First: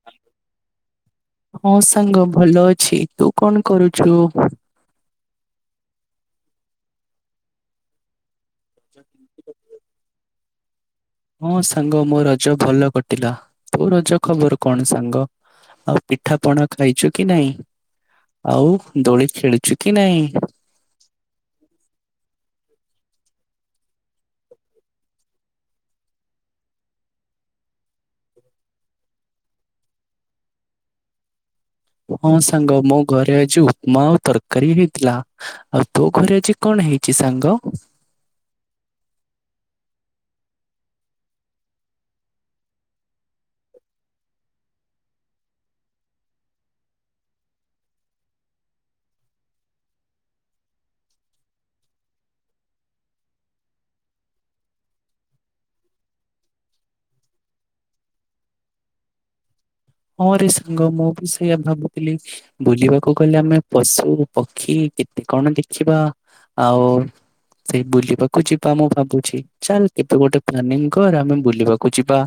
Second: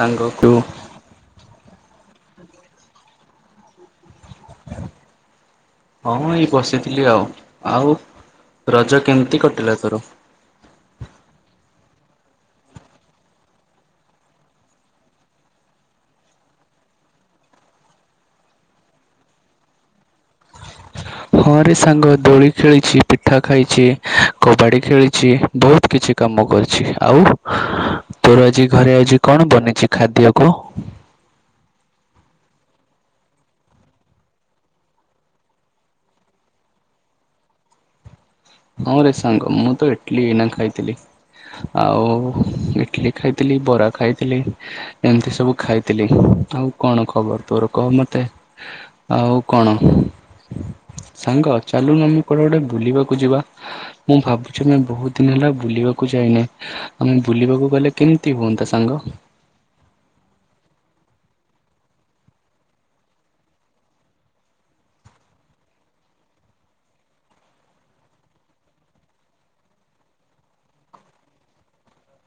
ସାଙ୍ଗକୁ ହଁ ସାଙ୍ଗ ଭଲ ଅଛି ତୁ କଣ କରୁଛୁ? ହଁ ଏଇ ବସିଥିଲି ଆଉ ଆଉ ରଜ କେମିତି କଟିଲା ତୋର? ହଁ ସାଙ୍ଗ ମୋ ରଜ ଭଲ କଟିଲା ତୋ ରଜ ଖବର କଣ ସାଙ୍ଗ ଆଉ ପିଠାପଣା ଖାଇଛୁ କି ନାହିଁ ହିଁ ଆଉ ଦୋଳି ଖେଳୁଛୁ କି ନାଇଁ ହଁରେ ସାଙ୍ଗ ଦୋଳି ଖେଳିଛି ପିଠା ଖାଇଛି କବାଡ଼ି ଖେଳିଛି ବହୁତ କିଛି କାମ କରିଛି ଆଉ ତୋର ଆଜି ଘରେ ଆଜି କଣ ବନିଛି ଖାଦ୍ୟକୁ ହଁ ସାଙ୍ଗ ମୋ ଘରେ ଆଜି ଉପମା ଆଉ ତରକାରୀ ହେଇଥିଲା ଆଉ ତୋ ଘରେ ଆଜି କଣ ହେଇଛି ସାଙ୍ଗ? ହ ରେ ସାଙ୍ଗ ମୁଁ ତ ଇଟିଲି ଏଇନା ଖାଇଥିଲି ଆଉ ଇଟିଲି ଖାଇଥିଲି ବରା ଖାଇଥିଲି ଏମିତି ସବୁ ଖାଇଥିଲି ଆଉ କଣ ଖବର ତୋର କହ ମତେ ଆଉ କଣ ସାଙ୍ଗ ଚାଲୁନ ଆମେ କୁଆଡେ ଗୋଟେ ବୁଲିବାକୁ ଯିବା ମୁଁ ଭାବୁଛି ମୁ ବହୁତ ଦିନ ହେଲା ବୁଲିବାକୁ ଯାଇନି ଆମେ ବୁଲିବାକୁ ଗଲେ କେମିତି ହୁଅନ୍ତା ସାଙ୍ଗ ମୋରି ସାଙ୍ଗ ମୁଁ ବି ସେଇୟଆ ଭାବୁଥିଲି ବୁଲିବାକୁ ଗଲେ ଆମେ ପଶୁ ପକ୍ଷୀ କେତେ କଣ ଦେଖିବା ଆଉ ସେ ବୁଲିବାକୁ ଯିବା ମୁଁ ଭାବୁଛି ଚାଲ କେତ ଗୋଟେ ପ୍ଲାନିଂ କର ଆମେ ବୁଲିବାକୁ ଯିବା।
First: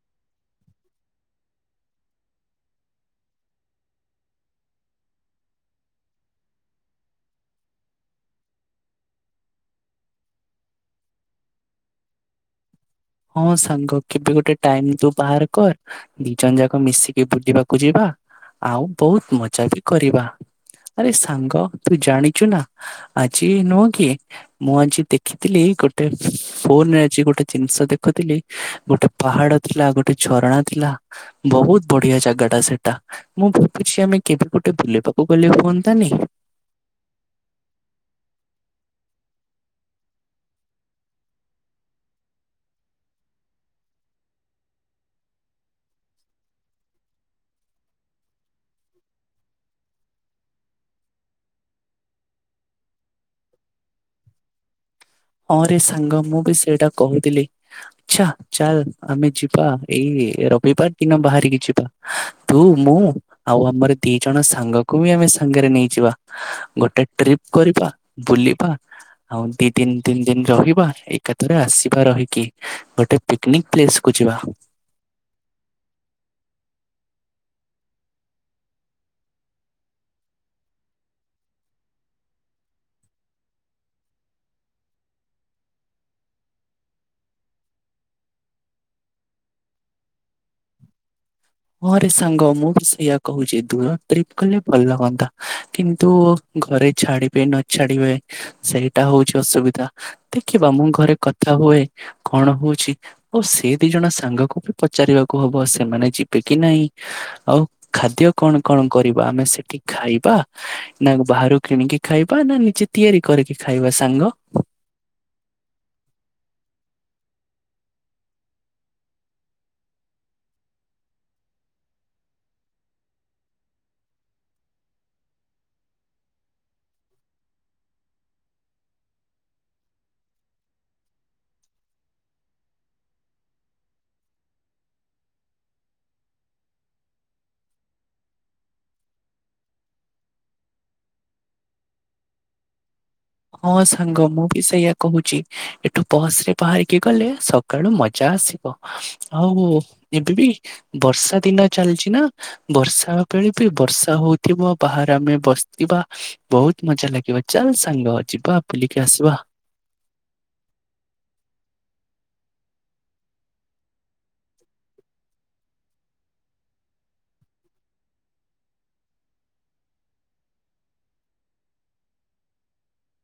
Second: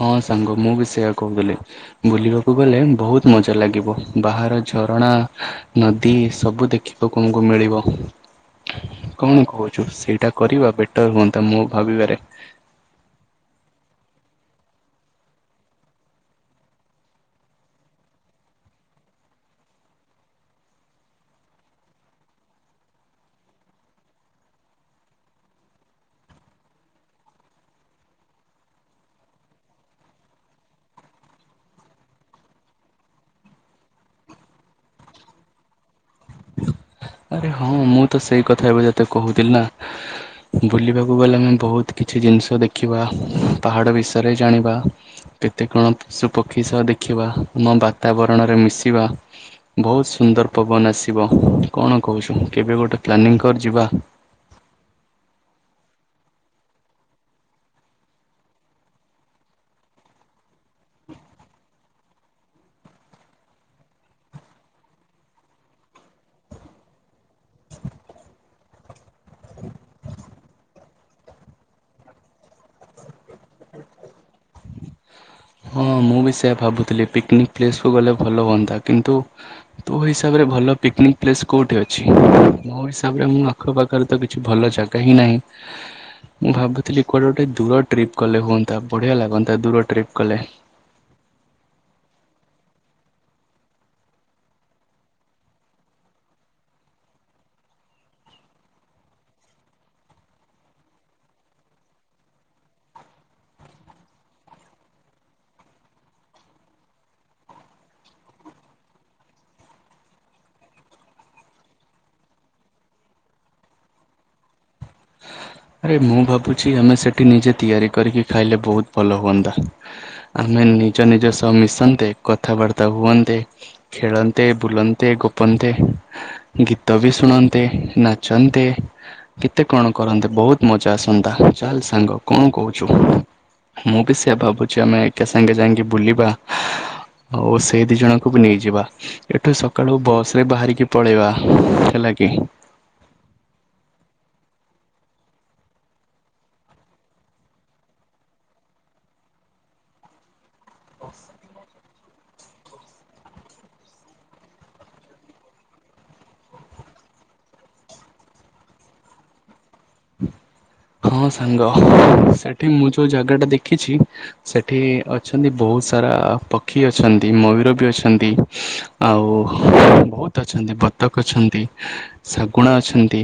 ହଁ ସାଙ୍ଗ ମୁଁ ବି ସେଇଆ କହୁଥିଲି ବୁଲିବାକୁ ଗଲେ ବହୁତ ମଜା ଲାଗିବ ବାହାର ଝରଣା ନଦୀ ସବୁ ଦେଖୀ ଲୋକଙ୍କୁ ମିଳିବ କଣ କହୁଛୁ ସେଇଟା କରିବା ବେଟର ହୁଅନ୍ତା ମୁଁ ଭାବିବାରେ ହଁ ସାଙ୍ଗ କେବେ ଗୋଟେ ଟାଇମ ତୁ ବାହାର କର ଦି ଜଣ ଯାକ ମିଶିକି ବୁଲିବାକୁ ଯିବା ଆଉ ବହୁତ ମଜା ବି କରିବା ଆରେ ସାଙ୍ଗ ତୁ ଜାଣିଛୁ ନା ଆଜି ନୁହଁ କି ମୁଁ ଆଜି ଦେଖିଥିଲି ଗୋଟେ ଫୋନରେ ଆଜି ଗୋଟେ ଜିନିଷ ଦେଖ କଥିଲି ଗୋଟେ ପାହାଡ ଥିଲା ଗୋଟେ ଝରଣା ଥିଲା ବହୁତ ବଢିଆ ଜାଗା ଟା ସେଟା। ମୁଁ ଭାବୁଛି ଆମେ କେବେ ଗୋଟେ ବୁଲିବାକୁ ଗଲେ ହୁଅନ୍ତାନି। ଆରେ ହଁ ମୁଁ ତ ସେଇ କଥା ଏବେ ଯେତେ କହୁଥିଲି ନା ବୁଲିବାକୁ ଗଲେ ଆମେ ବହୁତ କିଛି ଜିନିଷ ଦେଖିବା ପାହାଡ ବିଷୟରେ ଜାଣିବା। କେତେ କଣ ପଶୁପକ୍ଷୀ ସହ ଦେଖିବା ଆମ ବାତାବରଣରେ ମିଶିବା। ବହୁତ ସୁନ୍ଦର ପବନ ଆସିବ କଣ କହୁଛୁ କେବେ ଗୋଟେ ପ୍ଲାନିଂ କରି ଯିବା। ହଁ ରେ ସାଙ୍ଗ ମୁଁ ବି ସେଇଟା କହୁଥିଲି। ଆଛା ଚାଲ ଆମେ ଯିବା ଏଇ ରବିବାର ଦିନ ବାହାରିକି ଯିବା। ତୁ ମୁଁ ଆଉ ଆମର ଦି ଜଣ ସାଙ୍ଗକୁ ବି ଆମେ ସାଙ୍ଗରେ ନେଇଯିବା ଗୋଟେ ଟ୍ରିପ କରିବା ବୁଲିବା ଆଉ ଦି ଦିନ ତିନ ଦିନ ରହିବା ଏକାଥରେ ଆସିବା ରହିକି ଗୋଟେ ପିକନିକ ପ୍ଲେସକୁୁ ଯିବା। ହଁ ମୁଁ ବି ସେୟା ଭାବୁଥିଲି ପିକନିକ ପ୍ଲେସକୁୁ ଗଲେ ଭଲ ହୁଅନ୍ତା କିନ୍ତୁ ତୋ ହିସାବରେ ଭଲ ପିକନିକ୍ ପ୍ଲେସ୍ କୋଉଠି ଅଛି ମୋ ହିସାବରେ ମୁଁ ଆଖ ପାାଖରେ ତ କିଛି ଭଲ ଜାଗା ହିଁ ନାହିଁ। ମୁଁ ଭାବୁଥିଲି କୁଆଡେ ଗୋଟେ ଦୂର ଟ୍ରିପ କଲେ ହୁଅନ୍ତା ବଢିଆ ଲାଗନ୍ତା ଦୂର ଟ୍ରିପ କଲେ। ହଁରେ ସାଙ୍ଗ ମୁଁ ବି ସେଇୟା କହୁଛି ଦୂର ଟ୍ରିପ କଲେ ଭଲ ହୁଅନ୍ତା କିନ୍ତୁ ଘରେ ଛାଡିବେ ନଛାଡିବେ ସେଇଟା ହଉଛି ଅସୁବିଧା। ଦେଖିବା ମୁଁ ଘରେ କଥା ହୁଏ କଣ ହଉଛି ଆଉ ସେ ଦି ଜଣ ସାଙ୍ଗକୁ ବି ପଚାରିବାକୁ ହବ ସେମାନେ ଯିବେ କି ନାହିଁ ଆଉ ଖାଦ୍ୟ କଣ କଣ କରିବା ଆମେ ସେଠି ଖାଇବା ନା ବାହାରୁ କିଣିକି ଖାଇବା ନା ନିଜେ ତିଆରି କରିକି ଖାଇବା ସାଙ୍ଗ। ଆରେ ମୁଁ ଭାବୁଛି ଆମେ ସେଇଠି ନିଜେ ତିଆରି କରିକି ଖାଇଲେ ବହୁତ ଭଲ ହୁଅନ୍ତା। ଆମେ ନିଜ ନିଜ ସହ ମିଶନ୍ତେ କଥାବାର୍ତ୍ତା ହୁଅନ୍ତେ। ଖେଳନ୍ତେ ବୁଲନ୍ତେ ଗୋପନ୍ତେ ଗୀତ ବି ଶୁଣନ୍ତେ ନାଚନ୍ତେ କେତେ କଣ କରନ୍ତେ ବହୁତ ମଜା ଆସନ୍ତା ଚାଲ ସାଙ୍ଗ କଣ କହୁଛୁ? ମୁଁ ବି ସେ ଭାବୁଛି ଆମେ ଏକା ସାଙ୍ଗେ ଯାଇକି ବୁଲିବା। ହଉ ସେଇ ଦି ଜଣଙ୍କୁ ବି ନେଇଯିବା। ଏଠୁ ସକାଳୁ ବସ ରେ ବାହାରିକି ପଳେଇବା ହେଲା କି ହଁ ସାଙ୍ଗ ମୁଁ ବି ସେଇୟା କହୁଛି ଏଠୁ ବସ ରେ ବାହାରିକି ଗଲେ ସକାଳୁ ମଜା ଆସିବ। ଆଉ ଏବେ ବି ବର୍ଷା ଦିନ ଚାଲିଛି ନା ବର୍ଷା ବେଳେ ବି ବର୍ଷା ହଉଥିବ ବାହାରେ ଆମେ ବସିଥିବା ବହୁତ ମଜା ଲାଗିବ ଚାଲ ସାଙ୍ଗ ଯିବା ବୁଲିକି ଆସିବା। ହଁ ସାଙ୍ଗ ସେଠି ମୁଁ ଯୋଉ ଜାଗା ଟା ଦେଖିଛି ସେଠି ଅଛନ୍ତି ବହୁତ ସାରା ପକ୍ଷୀ ଅଛନ୍ତି ମୟୂର ବି ଅଛନ୍ତି। ଆଉ ବହୁତ ଅଛନ୍ତି ବତକ ଅଛନ୍ତି। ଶାଗୁଣା ଅଛନ୍ତି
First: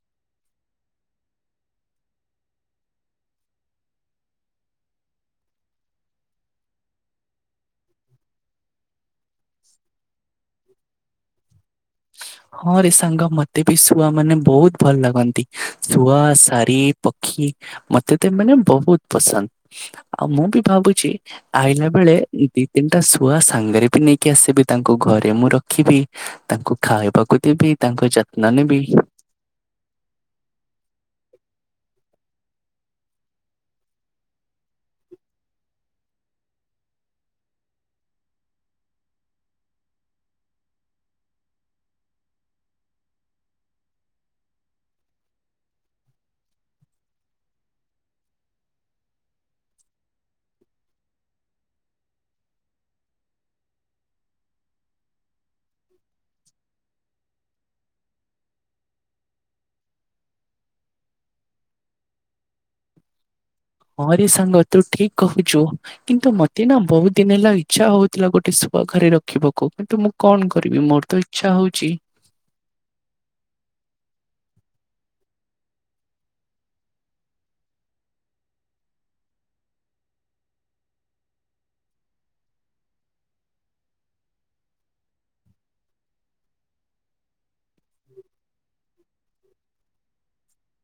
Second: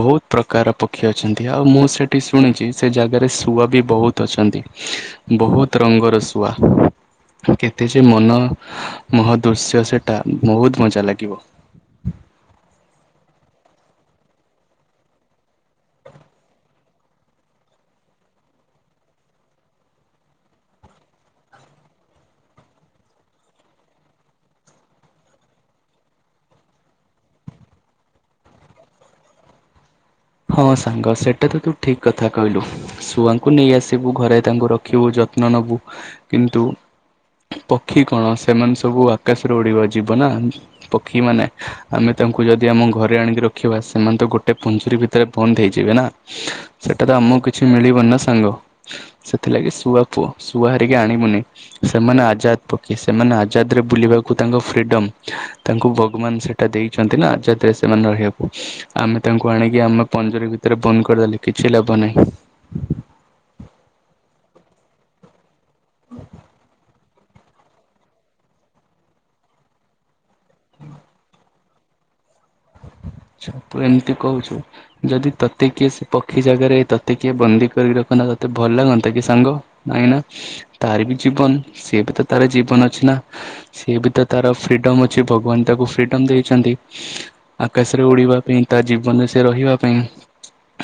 ବହୁତ ପ୍ରକାର ପକ୍ଷୀ ଅଛନ୍ତି ଆଉ ମୁଁ ସେ ସେଠି ଶୁଣିଛି ସେ ଜାଗାରେ ଶୁଆ ବି ବହୁତ ଅଛନ୍ତି। ବହୁତ ରଙ୍ଗର ଶୁଆ। କେତେ ଯେ ମନ ମୋହ ଦୃଶ୍ୟ ସେଇଟା ବହୁତ ମଜା ଲାଗିବ। ହଁ ରେ ସାଙ୍ଗ ମତେ ବି ଶୁଆ ମାନେ ବହୁତ ଭଲ ଲାଗନ୍ତି ଶୁଆ ସାରି ପକ୍ଷୀ ମତେ ତ ଏମାନେ ବହୁତ ପସନ୍ଦ ଆଉ ମୁଁ ବି ଭାବୁଛି ଆଇଲା ବେଳେ ଦି ତିନିଟା ଶୁଆ ସାଙ୍ଗରେ ବି ନେଇକି ଆସିବି ତାଙ୍କୁ ଘରେ ମୁଁ ରଖିବି ତାଙ୍କୁ ଖାଇବାକୁ ଦେବି ତାଙ୍କ ଯତ୍ନ ନେବି ହଁ ସାଙ୍ଗ ସେଟା ତ ତୁ ଠିକ କଥା କହିଲୁ। ଶଛୁଆଙ୍କୁ ନେଇ ଆସିବୁ ଘରେ ତାଙ୍କୁ ରଖିବୁ ଯତ୍ନ ନବୁ କିନ୍ତୁ ପକ୍ଷୀ କଣ ସେମାନେ ସବୁ ଆକାଶରେ ଉଡିବା ଯିବ ନା ପକ୍ଷୀ ମାନେ ଆମେ ତାଙ୍କୁ ଯଦି ଆମ ଘରେ ଆଣିକି ରଖିବା ସେମାନେ ତ ଗୋଟେ ପୁଞ୍ଜୁରୀ ଭି ରେ ବନ୍ଦ ହେଇଯିବେ ନା ସେଟା ତ ଆମକୁ କିଛି ମିଳିବନି ନା ସାଙ୍ଗ। ସେଥିଲାଗି ଶୁଆ ପୁଅ ଶୁଆ ହରିକି ଆଣିବୁନି। ସେମାନେ ଆଜାଦ ପକ୍ଷୀ ସେମାନେ ଆଜାଦ ରେ ବୁଲିବାକୁ ତାଙ୍କ ଫ୍ରିଡମ ତାଙ୍କୁ ଭଗବାନ ସେ ଟା ଦେଇଛନ୍ତି ନା ଯଦରେ ସେମାନେ ରହିବାକୁ ଆମେ ତାଙ୍କୁ ଆଣିକି ଆମେ ପଞ୍ଜୁରୀ ଭିତରେ ବନ୍ଦ କରିଦେଲି କିଛି ଲାଭ ନାହିଁ। ହଁରେ ସାଙ୍ଗ ତୁ ଠିକ କହୁଛୁ କିନ୍ତୁ ମତେ ନା ବହୁତ ଦିନ ହେଲା ଇଚ୍ଛା ହଉଥିଲା ଗୋଟେ ଶୁଆ ଘରେ ରଖିବାକୁ। କିନ୍ତୁ ମୁଁ କଣ କରିବି ମୋର ତ ଇଚ୍ଛା ହଉଛି। ଛ ତୁ ଏମତି କହୁଛୁ ଯଦି ତତେ କିଏ ସେ ପକ୍ଷୀ ଜାଗାରେ ତୋତେ କିଏ ବନ୍ଦୀ କରିକି ରଖନ୍ତା ତୋତେ ଭଲ ଲାଗନ୍ତା କି ସାଙ୍ଗ? ନାଇଁ ନା ତାର ବି ଜୀବନ ସିଏ ବି ତ ତାର ଜୀବନ ଅଛି ନା। ସିଏ ବି ତ ତାର ଫ୍ରିଡମ ଅଛି ଭଗବାନ ତାକୁ ଫ୍ରିଡମ ଦେଇଛନ୍ତି। ଆକାଶରେ ଉଡିବା ପାଇଁ ତା ଜୀବନରେ ସେ ରହିବା ପାଇଁ।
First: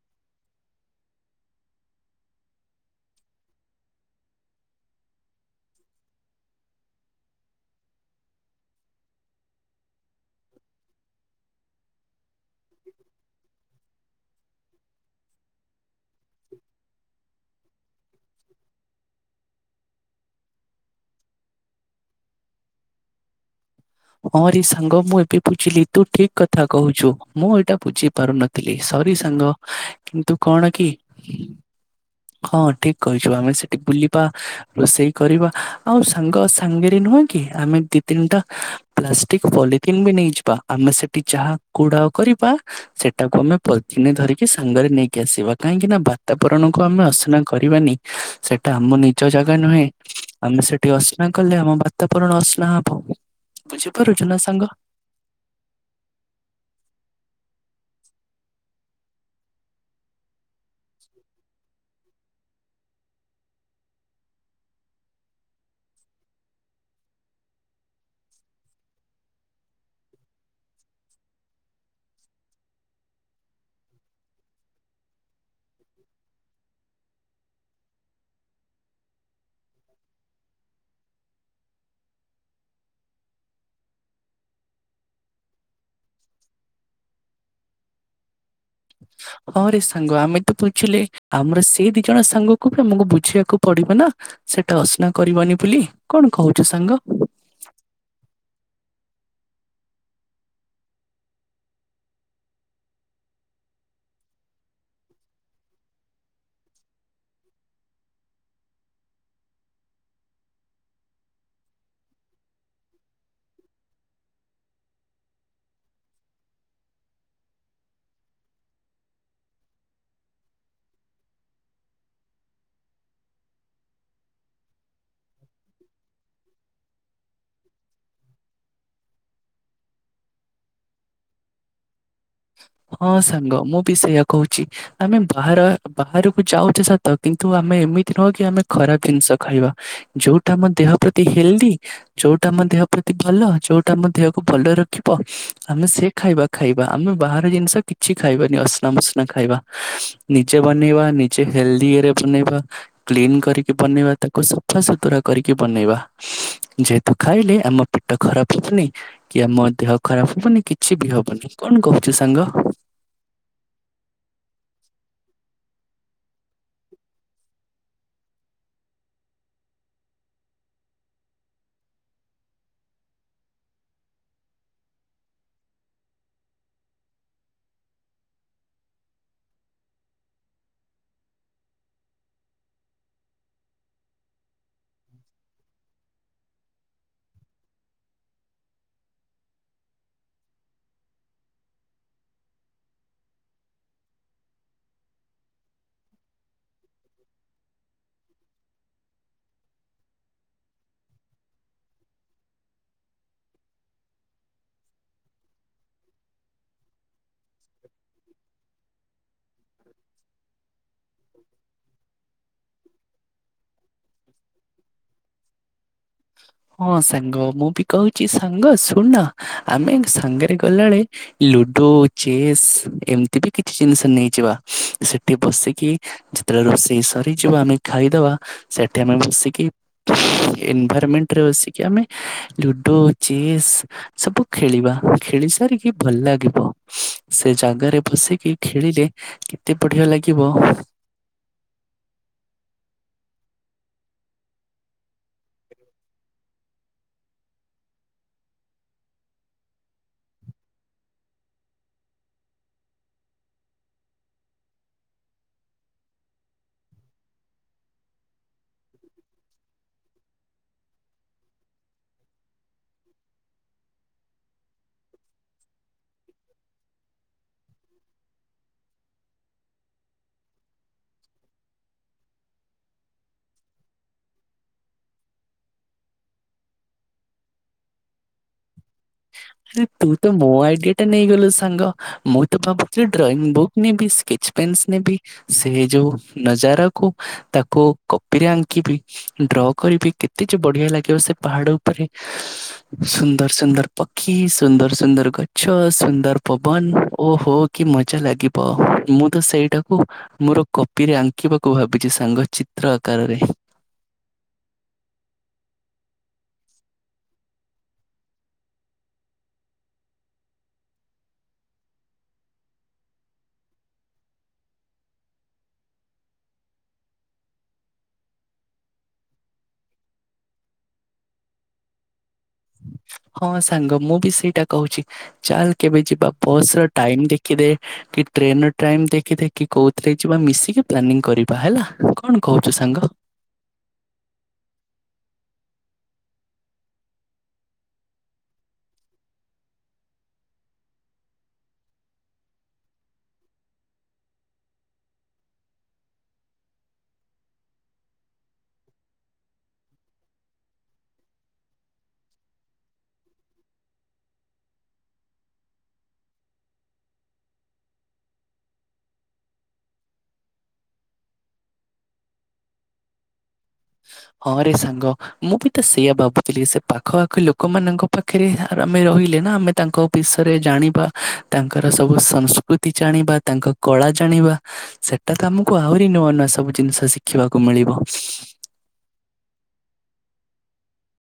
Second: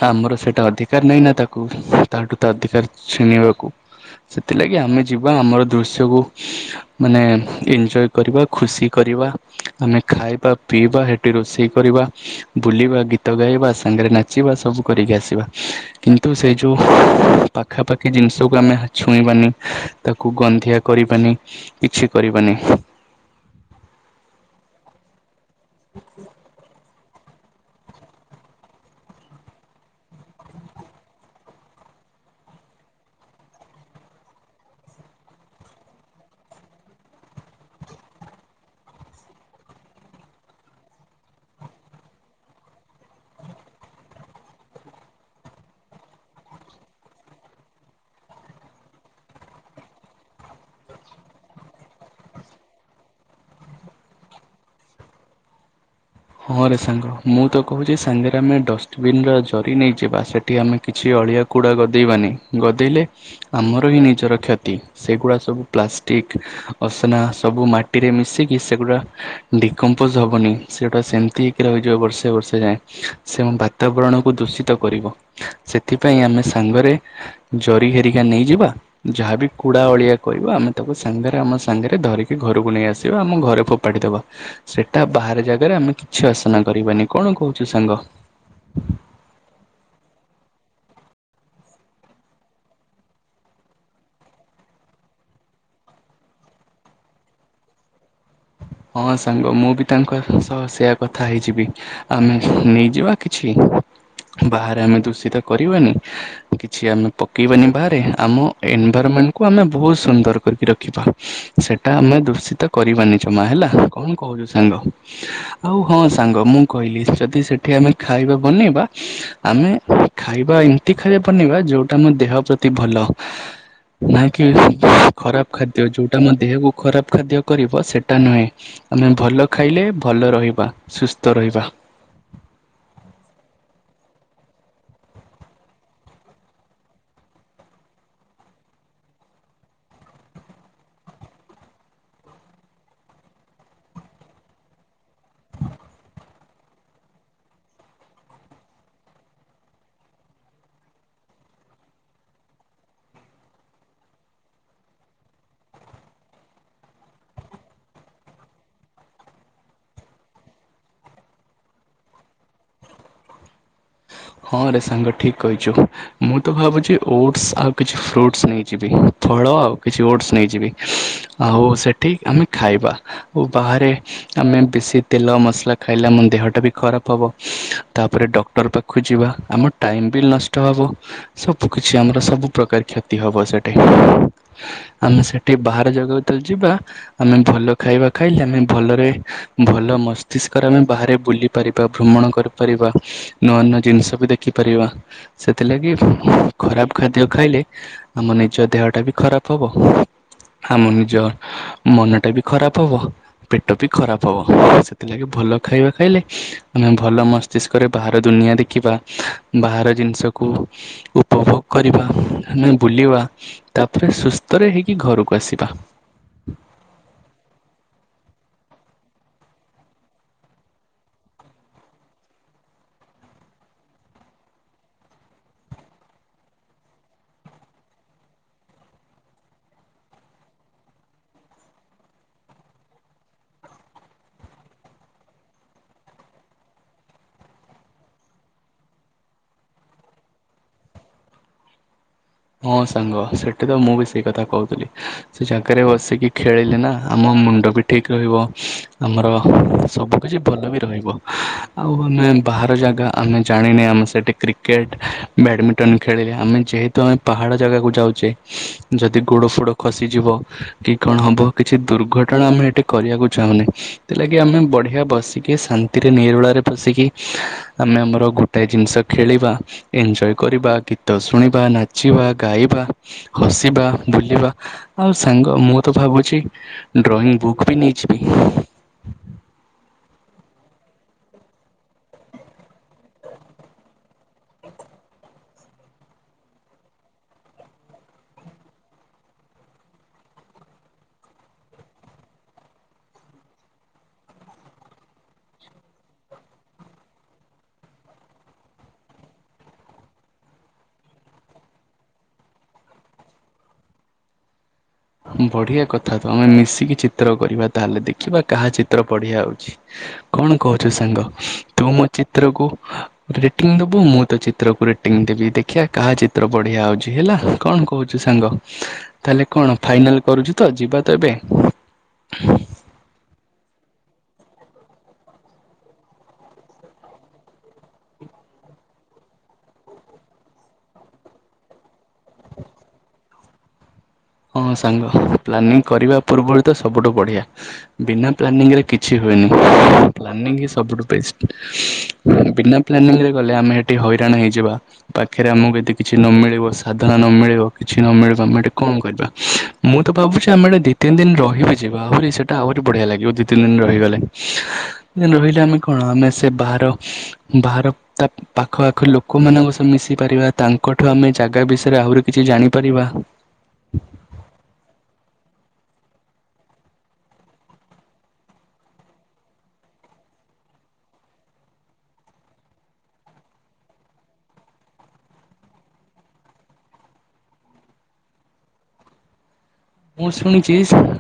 ଆମର ସେଇଟା ଅଧିକାର ନାଇଁ ନା ତାକୁ ତାଠୁ ତା ଅଧିକାର ଛିନିବାକୁ। ସେଥିଲାଗି ଆମେ ଯିବା ଆମର ଦୃଶ୍ୟକୁ ମାନେ ଇଞ୍ଜୋୟ୍ କରିବା ଖୁସି କରିବା ଆମେ ଖାଇବା ପିଇବା ସେଠି ରୋଷେଇ କରିବା ବୁଲିବା ଗୀତ ଗାଇବା ସାଙ୍ଗରେ ନାଚିବା ସବୁ କରିକି ଆସିବା। କିନ୍ତୁ ସେ ଯୋଉ ପାଖାପାଖି ଜିନିଷକୁ ଆମେ ଛୁଇଁବାନି। ତାକୁ ଗନ୍ଧିଆ କରିବାନି କିଛି କରିବାନି। ହଁ ରେ ସାଙ୍ଗ ମୁଁ ଏବେ ବୁଝିଲି ତୁ ଠିକ କଥା କହୁଛୁ। ମୁଁ ଏଇଟା ବୁଝି ପାରୁନଥିଲି ସରି ସାଙ୍ଗ କିନ୍ତୁ କଣ କି ହଁ ଠିକ କହିଛୁ ଆମେ ସେଠି ବୁଲିବା ରୋଷେଇ କରିବା ଆଉ ସାଙ୍ଗ ସାଙ୍ଗରେ ନୁହେଁ କି ଆମେ ଦି ତିନିଟା ପ୍ଲାଷ୍ଟିକ ପଲିନ୍ ବି ନେଇଯିବା ଆମେ ସେଠି ଯାହା କୁଡ କରିବା ସେଟାକୁ ଆମେ ପଲ୍ଥିନ ରେ ଧରିକି ସାଙ୍ଗରେ ନେଇକି ଆସିବା କାହିଁକି ନା ବାତାବରଣ କକୁ ଆମେ ଅସନା କରିବାନି। ସେଟା ଆମ ନିଜ ଜାଗା ନୁହେଁ। ଆମେ ସେଠି ଅସ୍ନା କଲେ ଆମ ବାତାବରଣ ଅସ୍ନା ହବ ବୁଝିପାରୁଛୁ ନା ସାଙ୍ଗ। ହଁ ରେ ସାଙ୍ଗ ମୁଁ ତ କହୁଛି ସାଙ୍ଗରେ ଆମେ ଡଷ୍ଟବିନ ର ଜରି ନେଇଯିବା ସେ ଏଠି ଆମେ କିଛି ଅଳିଆ କୁଡ଼ା ଗଦେଇବାନି ଗଦେଇଲେ ଆମର ହିଁ ନିଜର କ୍ଷତି ସେଗୁଡା ସବୁ ପ୍ଲାଷ୍ଟିକ ଅସନା ସବୁ ମାଟିରେ ମିଶିକି ସେଗୁଡା ଡିକମ୍ପୋଜ ହବନି ସେ ଟା ସେମିତି ହେଇି ରହିଯିବ ବର୍ଷେ ବର୍ଷେ ଯାଏଁ ସେ ବାତାବରଣକୁ ଦୂଷିତ କରିବ। ସେଥିପାଇଁ ଆମେ ସାଙ୍ଗରେ ଜରି ଘେରିକା ନେଇଯିବା ଯାହାବି କୁଡା ଅଳିଆ କହିବ ଆମେ ତାକୁ ସାଙ୍ଗରେ ଆମ ସାଙ୍ଗରେ ଧରିକି ଘରକୁ ନେଇ ଆସିବା ଆମ ଘରେ ଫୋ ପାଡିଦେବା ସେଟା ବାହାରେ ଯା ଆରେ ଆମେ କିଛି ଆସନା କରିବାନି କଣ କହୁଛୁ ସାଙ୍ଗ? ହଁ ରେ ସାଙ୍ଗ ଆମେ ତ ବୁଝିଲେ ଆମର ସେଇ ଦି ଜଣ ସାଙ୍ଗକୁ ବି ଆମକୁ ବୁଝିବାକୁ ପଡିବ ନା। ସେଟା ଅସ୍ନା କରିବନି ବୋଲି କଣ କହୁଛୁ ସାଙ୍ଗ? ହଁ ସାଙ୍ଗ ମୁଁ ବି ତାଙ୍କ ସହ ସେୟା କଥା ହେଇଯିବି। ଆମେ ନେଇଯିବା କିଛି ବାହାରେ ଆମେ ଦୂଷିତ କରିବାନି କିଛି ଆମେ ପକେଇବାନି ବାହାରେ ଆମ ଏନଭରମେଣ୍ଟକୁ ଆମେ ବହୁତ ସୁନ୍ଦର କରିକି ରଖିବା। ସେଟା ଆମେ ଦୂଷିତ କରିବାନି ଜମା ହେଲା କଣ କହୁଛୁ ସାଙ୍ଗ? ଆଉ ହଁ ସାଙ୍ଗ ମୁଁ କହିଲି ଯଦି ସେଠି ଆମେ ଖାଇବା ବନେଇବା ଆମେ ଖାଇବା ଏମତି ଖାଇବା ବନେଇବା ଯୋଉଟା ଆମ ଦେହ ପ୍ରତି ଭଲ ନାଇଁ କି ଖରାପ ଖାଦ୍ୟ ଯୋଉଟା ମୋ ଦେହକୁ ଖରାପ ଖାଦ୍ୟ କରିବ ସେ ସେଟା ନୁହେଁ ଆମେ ଭଲ ଖାଇଲେ ଭଲ ରହିବା ସୁସ୍ଥ ରହିବା। ହଁ ସାଙ୍ଗ ମୁଁ ବି ସେୟା କହୁଛି। ଆମେ ବାହାର ବାହାରକୁ ଯାଉଛେ ସତ କିନ୍ତୁ ଆମେ ଏମିତି ନହ କି ଆମେ ଖରାପ ଜିନିଷ ଖାଇବା। ଯୋଉଟା ଆମ ଦେହ ପ୍ରତି ହେଲ୍ଦି। ଯୋଉଟା ଆମ ଦେହ ପ୍ରତି ଭଲ ଯୋଉଟା ଆମ ଦେହକୁ ଭଲ ରଖିବ ଆମେ ସେ ଖାଇବା ଖାଇବା। ଆମେ ବାହାର ଜିନିଷ କିଛି ଖାଇବାନି ଅସ୍ନା ବସ୍ନା ଖାଇବା ନିଜେ ବନେଇବା ନି ହେଲଦି ରେ ବନେଇବା କ୍ଲିନ କରିକି ବନେଇବା ତାକୁ ସଫା ସୁତୁରା କରିକି ବନେଇବା। ଯେହେତୁ ଖାଇଲେ ଆମ ପେଟ ଖରାପ ହବନି। କି ଆମ ଦେହ ଖରାପ ହବନି କିଛି ବି ହବନି କଣ କହୁଛୁ ସାଙ୍ଗ? ହଁ ରେ ସାଙ୍ଗ ଠିକ କହିଛୁ। ମୁଁ ତ ଭାବୁଛି ଓଟ୍ସ ଆଉ କିଛି ଫ୍ରୁଟ୍ସ ନେଇଯିବି ଫଳ ଆଉ କିଛି ଓଟସ ନେଇଯିବି। ଆଉ ସେଠି ଆମେ ଖାଇବା ଆଉ ବାହାରେ ଆମେ ବେଶୀ ତେଲ ମସଲା ଖାଇଲେ ଆମ ଦେହଟା ବି ଖରାପ ହବ ତାପରେ ଡକ୍ଟର ପାଖ ପାଖକୁ ବି ଯିବା ଆମ ଟାଇମ୍ ବି ନଷ୍ଟ ହେବ। ସବୁ କିଛି ଆମର ସବୁ ପ୍ରକାର କ୍ଷତି ହବ ସେଠି। ଆମେ ସେଠି ବାହାର ଜାଗାକୁ ଯେତେବେଳେ ଯିବା ଆମେ ଭଲ ଖାଇବା ଖାଇଲେ ଆମେ ଭଲରେ ଭଲ ମସ୍ତିଷ୍କରେ ଆମେ ବାହାରେ ବୁଲି ପାରିବା ଭ୍ରମଣ କରିପାରିବା ନୂଆ ନୂଆ ଜିନିଷକୁ ଦେଖିପାରିବା ସେଥିଲାଗି ଖରାପ ଖାଦ୍ୟ ଖାଇଲେ ଆମ ନିଜ ଦେହ ଟା ବି ଖରାପ ହବ ଆମ ନିଜ ମନ ଟା ବି ଖରାପ ହବ। ପେଟ ବି ଖରାପ ହବ ସେଥିଲାଗି ଭଲ ଖାଇବା ଖାଇଲେ ଆମେ ଭଲ ମସ୍ତ ବିଶେଷ କରି ବାହାର ଦୁନିଆ ଦେଖିବା ବାହାର ଜିନିଷକୁ ଉପଭୋଗ କରିବା। ଆମେ ବୁଲିବା ତାପରେ ସୁସ୍ଥରେ ହେଇକି ଘରକୁ ଆସିବା। ହଁ ସାଙ୍ଗ ମୁଁ ବି କହୁଛି ସାଙ୍ଗ ଶୁଣନା ଆମେ ସାଙ୍ଗରେ ଗଲା ବେଳେ ଲୁଡୋ ଚେସ୍ ଏମିତି ବି କିଛି ଜିନିଷ ନେଇଯିବା ସେଠି ବସିକି ଯେତେବେଳେ ରୋଷେଇ ସରିଯିବ ଆମେ ଖାଇଦବା ସେଠି ଆମେ ବସିକି ଏନଭରମେଣ୍ଟ ରେ ବସିକି ଆମେ ଲୁଡୋ ଚେସ୍ ସବୁ ଖେଳିବା ଖେଳି ସାରିକି ଭଲ ଲାଗିବ ସେ ଜାଗାରେ ବସିକି ଖେଳିଲେ କେତେ ବଢ଼ିଆ ଲାଗିବ। ହଁ ସାଙ୍ଗ ସେଠି ତ ମୁଁ ବି ସେଇ କଥା କହୁଥିଲି। ସେ ଜାଗାରେ ବସିକି ଖେଳିଲେ ନା ଆମ ମୁଣ୍ଡ ବି ଠିକ ରହିବ ଆମର ସବୁ ଭଲ ବି ରହିବ ଆଉ ଆମେ ବାହାର ଜାଗା ଆମେ ଜାଣିନେ ଆମେ ସେଠି କ୍ରି କ୍ରେଟ ବ୍ୟାଡମିଣ୍ଟନ ଖେଳିଲେ ଆମେ ଯେ ତ ଆମେ ପାହାଡ଼ ଜାଗାକୁ ଯାଉଛେ ଯଦି ଗୋଡ଼ ଫୋଡ଼ ଖସିଯିବ ତେବେ କଣ ହେବ? କିଛି ଦୁର୍ଘଟଣା ଆମେ ଏଠି କରିବାକୁ ଚାହୁଁନି। ସେଥିଲାଗି ଆମେ ବଢିଆ ବସିକି ଶାନ୍ତିରେ ନିରୋଳାରେ ବସିକି ଆମେ ଆମର ଗୋ ଜିନିଷ ଖେଳିବା ଏଞ୍ଜୟ କରିବା ଗୀତ ଶୁଣିବା ନା ଚିବା ଗାଇବା ହସିବା ବୁଲିବା ଆଉ ସାଙ୍ଗ ମୁଁ ତ ଭାବୁଛି ଡ୍ରଇଂ ବୁକ୍ ବି ନେଇଯିବି। ଆରେ ତୁ ତ ମୋ ଆଇଡିଆ ଟା ନେଇଗଲୁ ସାଙ୍ଗ। ମୁଁ ତ ଭାବୁଥିଲି ଡ୍ରଇଂ ବୁକ୍ ନେବି ସ୍କେଚ ପେନ୍ସ ନେବି ସେ ଯୋଉ ନଯାରାକୁ ତାକୁ କପି ରେ ଆଙ୍କିବି। ଡ୍ର କରିବି କେତେ ଯେ ବଢିଆ ଲାଗିବ ସେ ପାହାଡ଼ ଉପରେ। ସୁନ୍ଦର ସୁନ୍ଦର ପକ୍ କି ସୁନ୍ଦର ସୁନ୍ଦର ଗଛ ସୁନ୍ଦର ପବନ ଓ ହୋ କି ମଜା ଲାଗି ତ ମୁଁ ତ ସେଇଟାକୁ ମୋର କପିରେ ଆଙ୍କିବାକୁ ଭାବିଛି ସାଙ୍ଗ ଚିତ୍ର ଆକାରରେ। ବଢିଆ କଥା ତ ଆମେ ମିଶିକି ଚିତ୍ର କରିବା ତାହେଲେ ଦେଖିବା କାହା ଚିତ୍ର ବଢିଆ ହଉଛି? କଣ କହୁଛୁ ସାଙ୍ଗ ତୁ ମୋ ଚିତ୍ରକୁ ରେଟିଂ ଦବୁ ମୁଁ ତ ଚିତ୍ରକୁ ରେଟିଂ ଦେବି ଦେଖିବା କାହା ଚିତ୍ର ବଢିଆ ହଉଛି ହେଲା। କଣ କହୁଛୁ ସାଙ୍ଗ ତାହେଲେ କଣ? ଫାଇନାଲ୍ କରୁଛୁ ତ ଯିବା ତ ଏବେ? ହଁ ସାଙ୍ଗ ମୁଁ ବି ସେଇଟା କହୁଛି ଚାଲ କେବେ ଯିବା ବସ ର ଟାଇମ ଦେଖିଦେ। କି ଟ୍ରେନ ର ଟାଇମ ଦେଖି ଦେ କୋଉଥିରେ ଯିବା ମିଶିକି ପ୍ଲାନିଂ କରିବା ହେଲା କଣ କହୁଛୁ ସାଙ୍ଗ। ହଁ ସାଙ୍ଗ ପ୍ଲାନିଂ କରିବା ପୂର୍ବରୁ ତ ସବୁଠୁ ବଢିଆ ବିନା ପ୍ଲାନିରେ କିଛି ହୁଏନି ପ୍ଲାନି ସବୁଠୁ ବେଷ୍ଟ। ବିନା ପ୍ଲାନିଂ ରେ ଗଲେ ଆମେ ହେଟି ହଇରାଣ ହେଇଯିବା। ପାଖରେ ଆମକୁ ଏଦି କିଛି ନ ମିଳିବ ସାଧନ ନ ମିଳିବ କିଛି ନ ମିଳିବ ଆମେ ଏଠି କଣ ମୁଁ ତ ଭାବୁଚି ଆମେ ଦି ତିନି ଦିନି ରହିବି ଯିବା ଆହୁରି ସେଟା ଆହୁରି ବଢିଆ ଲାଗିବ ଦି ତିନି ତିନି ରହି ଗଲେ। ରହିଲେ ଆମେ କଣ ଆମେ ସେ ବାହାର ବାହାର ତା ପାଖ ପାଖ ଲୋକମାନଙ୍କ ସ ମିଶି ପାରିବା ତାଙ୍କଠୁ ଆମେ ଜାଗା ବିଷୟରେ ଆହୁରି କିଛି ଜାଣିପାରିବା। ହଁ ରେ ସାଙ୍ଗ। ମୁଁ ବି ତ ସେଇୟା ଭାବୁଥିଲି ସେ ପାଖ ଆଖ ଲୋକମାନଙ୍କ ପାଖରେ ଆମେ ରହିଲେ ନା ଆମେ ତାଙ୍କ ବିଷୟରେ ଜାଣିବା ତାଙ୍କର ସବୁ ସଂସ୍କୃତି ଜାଣିବା ତାଙ୍କ କଳା ଜାଣିବା। ସେଟା ତ ଆମକୁ ଆହୁରି ନୂଆ ନୂଆ ସବୁ ଜିନିଷ ଶିଖିବାକୁ ମିଳିବ। ମୁଁ ଶୁଣିଚି